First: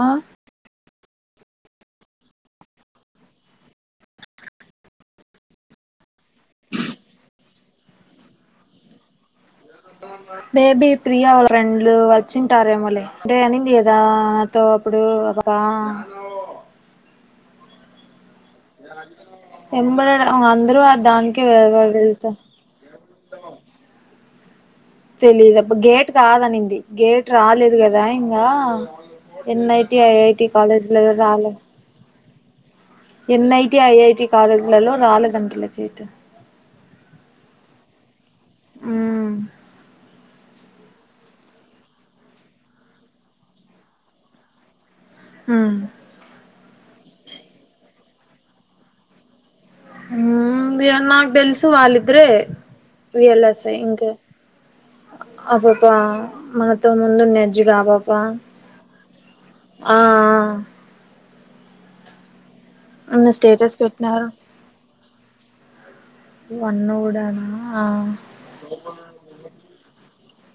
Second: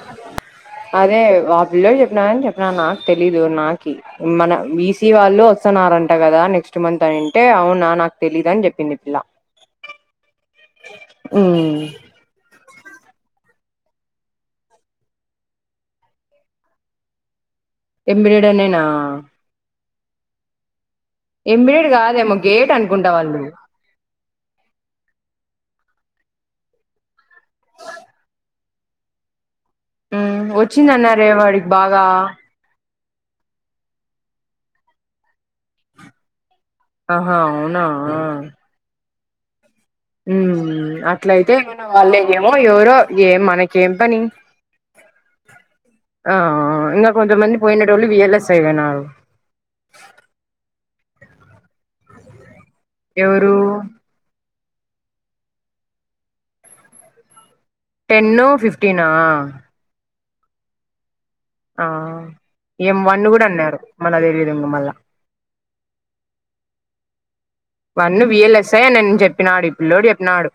ఆ అదే వా పిల్ల్లో చెప్పిన కాని చెప్పిన నాకు తెలీదు నాకు మన బీసీ వాళ్ళు వస్తున్నారంట కదా నెక్స్ట్ మంత్ అనింటే అవునా నాకు తెలీదు అని చెప్పింది పిల్ల బేబీ ప్రియా వాళ్ళ రెండ్లు వచ్చింటారేమోలే అంటే అనింది కదా నాతో అప్పుడు ఒకబ ఎంబిడనేనా ఎబడ అందరూ దానికే ఇమ్మీడియట్ వెళ్తా కాదేమో గేట్ అనుకుంటా వాళ్ళు నువ్వు తెలీదుతబ్బ గేట్ కాదనింది గేట్ రాలేదు కదా ఇంకా ఎన్ ఐటి ఐఐటి కాలేజ్లలో వచ్చిందన్నారే రాలే వాడికి బాగా ఎన్ఐటి ఐఐటి కాాలేజ్లలో రాలేదు తనకి [unintelligible] ఆహా అవునా ఉమ్ ఉహూ అట్లయితే వాళ్ళ ఏమో ఎవరో ఏం మనకేం పని ఉమ్ ఆ ఇంకా కొంతమంది పోయినోళ్ళు విఎల్ఎస్ అయిన్నారు హూ నాంగ్ తెల్సు వాళద్రే ఎవరు వియల్స ఇికా అబప్ప మనతో ముందున్నది జిరావవా టెన్ ఫిఫ్టీనా ఆ ఆ ఏం వన్ను నిన్న కూడా స్టేటస్ అన్నరు మళ్ళా పెట్టినారు తెలియదింగా మళ్ళా. వన్ను కూడానా ఆ వన్ను విఎల్ఎస్ఐ అని నేను చెప్పినాడు ఈ పిల్లోడు చెప్పినాడు.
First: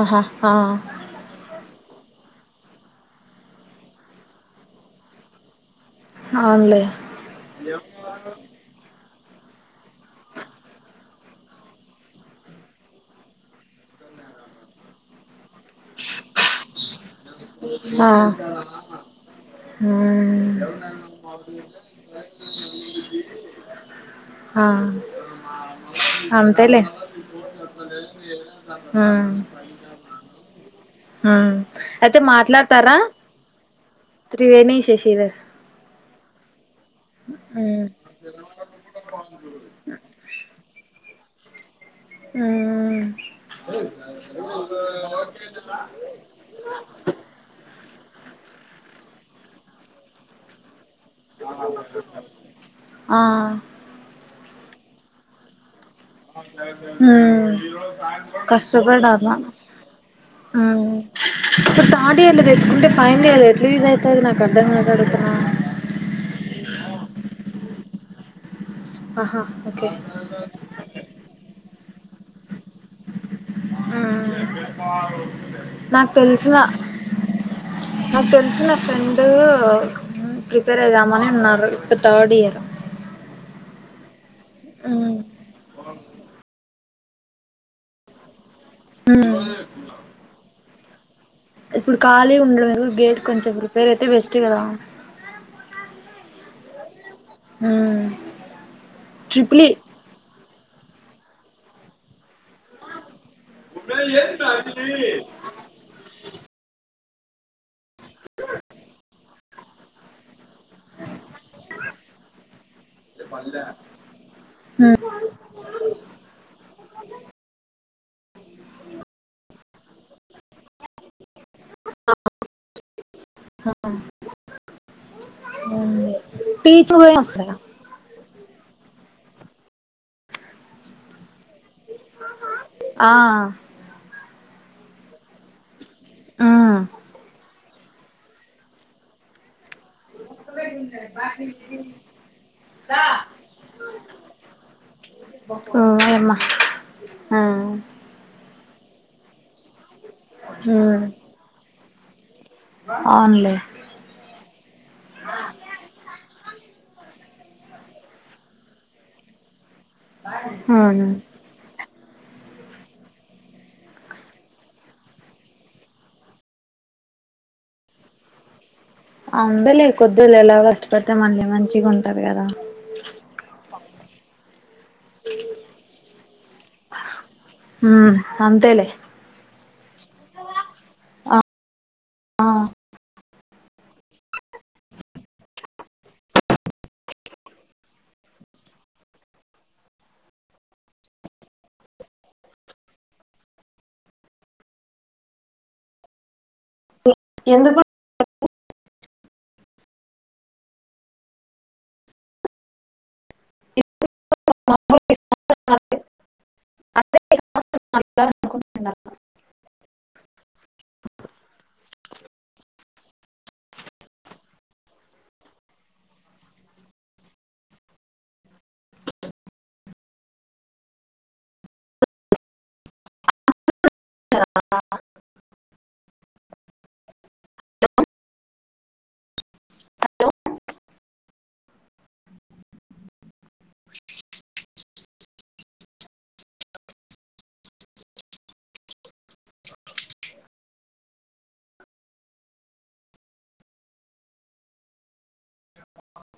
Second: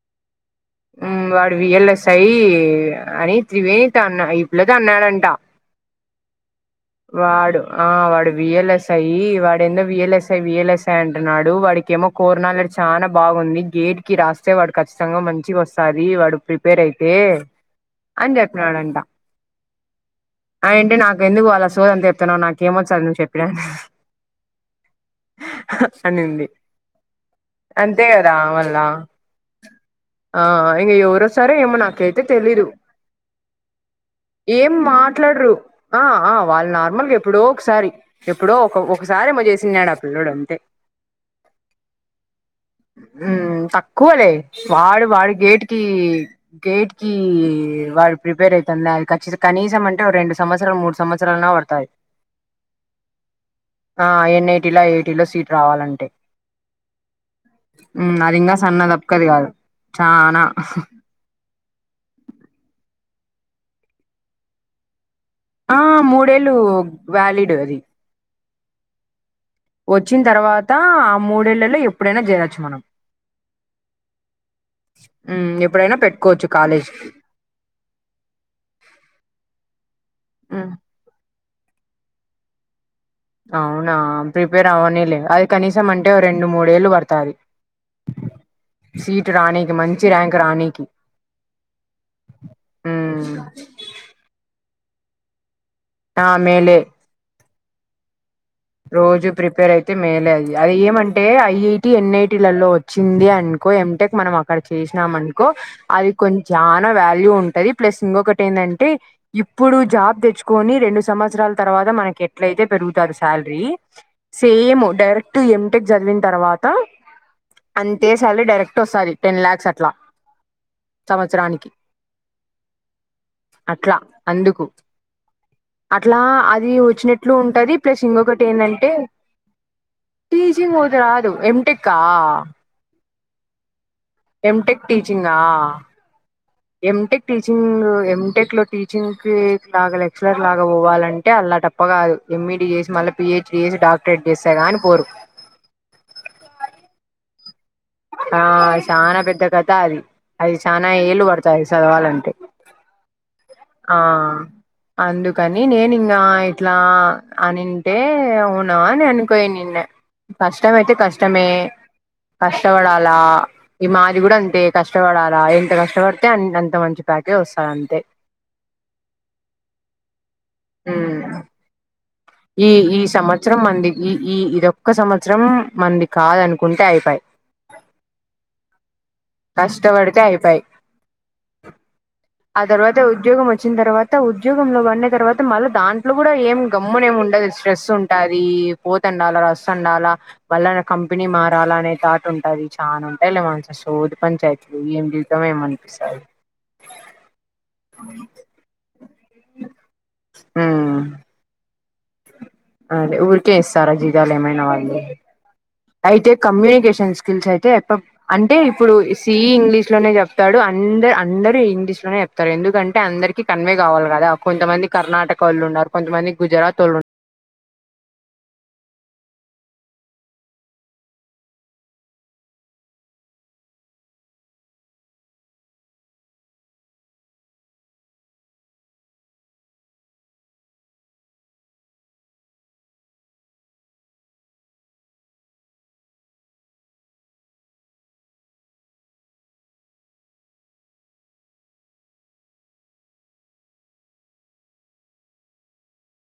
ఆహా ఆ చేయ్ అని త్రివేణితో అన్నా ఈ పిల్లతో అన్నాడంటా. అవునులే వాడు ఆ వాడు విఎల్ఎస్ఐ. ఈ వాడేందో విఎల్ఎస్ఐ విఎల్ఎస్ ఐ అంటున్నాడు. వాడికేమో కోర్ నాలెడ్జ్ చానా బాగుంది. గేట్ కి రాస్తే వాడు ఖచ్చితంగా మంచిగా వస్ స్తాది వాడు ప్రిపేర్ అయితే ఆ అని చెప్పినాడంటా. మ్మ్ ఆఎంటి నాకు ఎందుకు వాళ్ళ సోది అంతా చెప్తున్నావు నాకు ఏమొచ్చని నువ్వు చెప్పినా ఆ అనింది అంతేలే అంతే కదరా మళ్ళా ఆ ఇంగ ఎవరోస్తారో హ్మ్ ఏమో అయితే నాకైతే తెలీదు మాట్లాడతరా ఏం మాట్లాడరు. ఆ ఆ వాళ్ళు నార్మల్గా ఎప్పుడో మ్మ్ ఒకసారి, ఎప్పుడో ఒక ఒకసారి ఏమో చేసినాడు ఆ పిల్లోడు అంతే ఉ తక్కువలే వాడు వాడి గేట్కి గేట్ కి కివాడు ప్రిపేర్ అయితండ్లే అది ఖచ్చిత కనీసం అంటే రెండు సంవత్సరాలు మూడు సంవత్సరాలు అన్నా పడతాది ఆ ఆ ఎన్ ఐటీలా ఐఐటీల సీట్ రావాలం హ్మ్ మ్ అది ఇంగా సన్న దప్పకది కష్టపడలా. కాదు చానా ఇప్పుడు థర్డ్ ఇయర్లో తెచ్చుకుంటే ఫైనల్ ఇయర్లో ఎట్ల యూస్అయితది నాకు అర్ధంకాక అడుగుతున్నా. ఆ మూడేళ్ళు వ్యాలిడ్ అది. ఆహా ఓకే వచ్చిన తర్వాత ఆ మూడేళ్లలో ఎప్పుడైనా చేయొచ్చు మనం. మ్మ్ హ్మ్ ఎప్పుడైనా నాకు పెట్టుకోవచ్చు తెలిసిన కాలేజీకి. నాకు తెలిసిన ఫ్రెండ్ హ్మ్ ప్రిపేర్ అయిదామని అన్నారు. ఇప్పుడు థార్డ్ ఇయరు. అవునా ప్రిపేర్ అవ్వనియ్లే. అది కనీసం అంటే రెండు మూడేళ్ళు పడు తాది సీట్ రానికి, మంచి ర్యాంక్ రానికి. ఇప్పుడు ఖాళీగా ఉండడం ఎందుకు గేట్ హ్మ్ కొంచెం ఇప్పుడు ప్రిపేర్ అయితే బెస్ట్ కదా. ఆ మేలే హ్మ్ రోజు ప్రిపేర్ అయితే మేలే అయి. అయి ఏమంటే ఐఐటి, ఎన్ఐటీలలో వచ్చింది అ నుకో యమ్ టెక్ మనం అక్కడ చేశినాం అనుకో అది కొంచజా నవాల్యూ ఉంటది. ప్లస్ ఇంగొకటి ఏంటంటే ఇప్పుడు జాబ్ తెచ్చుకొని రెండు సంవత్సరాల తర్వా మనకేట్లయితే దొరుకుతా సాల్రీ సేమ్ డైరెక్ట్ ఎంటెక్ చదివిన తర్వాత అంతే సాలరీ డైరెక్ట్ వస్తాది టెన్ ల్యాక్స్ అ ట్లా సంవత్సరానికి అట్లా అందుకు. అట్లా అది టీచింగ్ పోయి వచ్చినట్లు వస్తారా ఉంటది. ప్లస్ ఇంకొకటి ఎందంటే టీచింగ్ ఒకటి రాదు ఎంటెక్ ఆ ఆ ఎంటెక్ టీచింగా ఎంటెక్ టీచింగ్ ఎంటెక్లో టీచింగ్ కి లాగాలే లెక్చలర్ లాగా పోవాలంటే అలా టప్పా కాదు ఎంఈడీ చేసి మళ్ళీ పిహెచ్డి చేసి డాక్టరేట్ చేస్తే కానీ పోరు ఆ ఆ ఆ చానా పెద్ద కథ అది అది చానా ఏలు పడతాయి చదవాలంటే అవునులే ఆ అందుకని నేని ఇంగ ఇట్లా అనింటే అవునా అని అనుకోయి నిన్న కష్టం అయితే కష్టమే కష్ కష్టపడాలా ఈ మాది కూడా అంతే కష్టపడాలా ఎంత కష్టపడితే అంత మంచి ప్యాకేజీ మంచి వస్త అంతే అందేలే కొద్దిగా ఎలా కష్టపడితే ఉమ్ మళ్ళీ మంచిగా ఉంటది కదా ఈ ఈ సంవత్సరం మంది ఈ ఈ ఇదొక్క సంవత్సరం మంది కాదనుకుంటే అయిపయ్ హు అంతేలే ఆ తర్వాత ఉద్యోగం వ వచ్చిన తర్వాత ఉద్యోగంలో పడిన తర్వాత మల్ల దాంట్లో కూడా ఏం గమ్మునేం ఉండదు స్ట్రెస్ ఉంటాది ఈ పోతండాల రస్ అండాలా వల్ల కంపెనీ మారాలా అనే తాటు ఉం అది చానా ఉంటాయి లే మానస సోది పంచాయతీలు ఏం జీవితమో ఎమో అనిపిస్తది ఎందుకు ఊ అంటే ఊరికే ఇస్తారా జీతాలు ఏమైనా వాళ్లు అయితే కమ్యూనికేషన్ స్కిల్స్ అయితే అంటే ఇప్పుడు సి ఇంగ్లీష్ ఇంగ్లీష్ లోనే చెప్తాడు అందరు అందరు ఇంగ్లీష్ లోనే చెప్తారు ఎందుకంటే అందరికి కన్వే కావాలి కదా కొంతమంది కర్ణాటక వొళ్ళు ఉన్నారు కొంతమంది గుజరాత్ వొళ్ళు ఉన్ ఆ [unintelligible] [inaudible]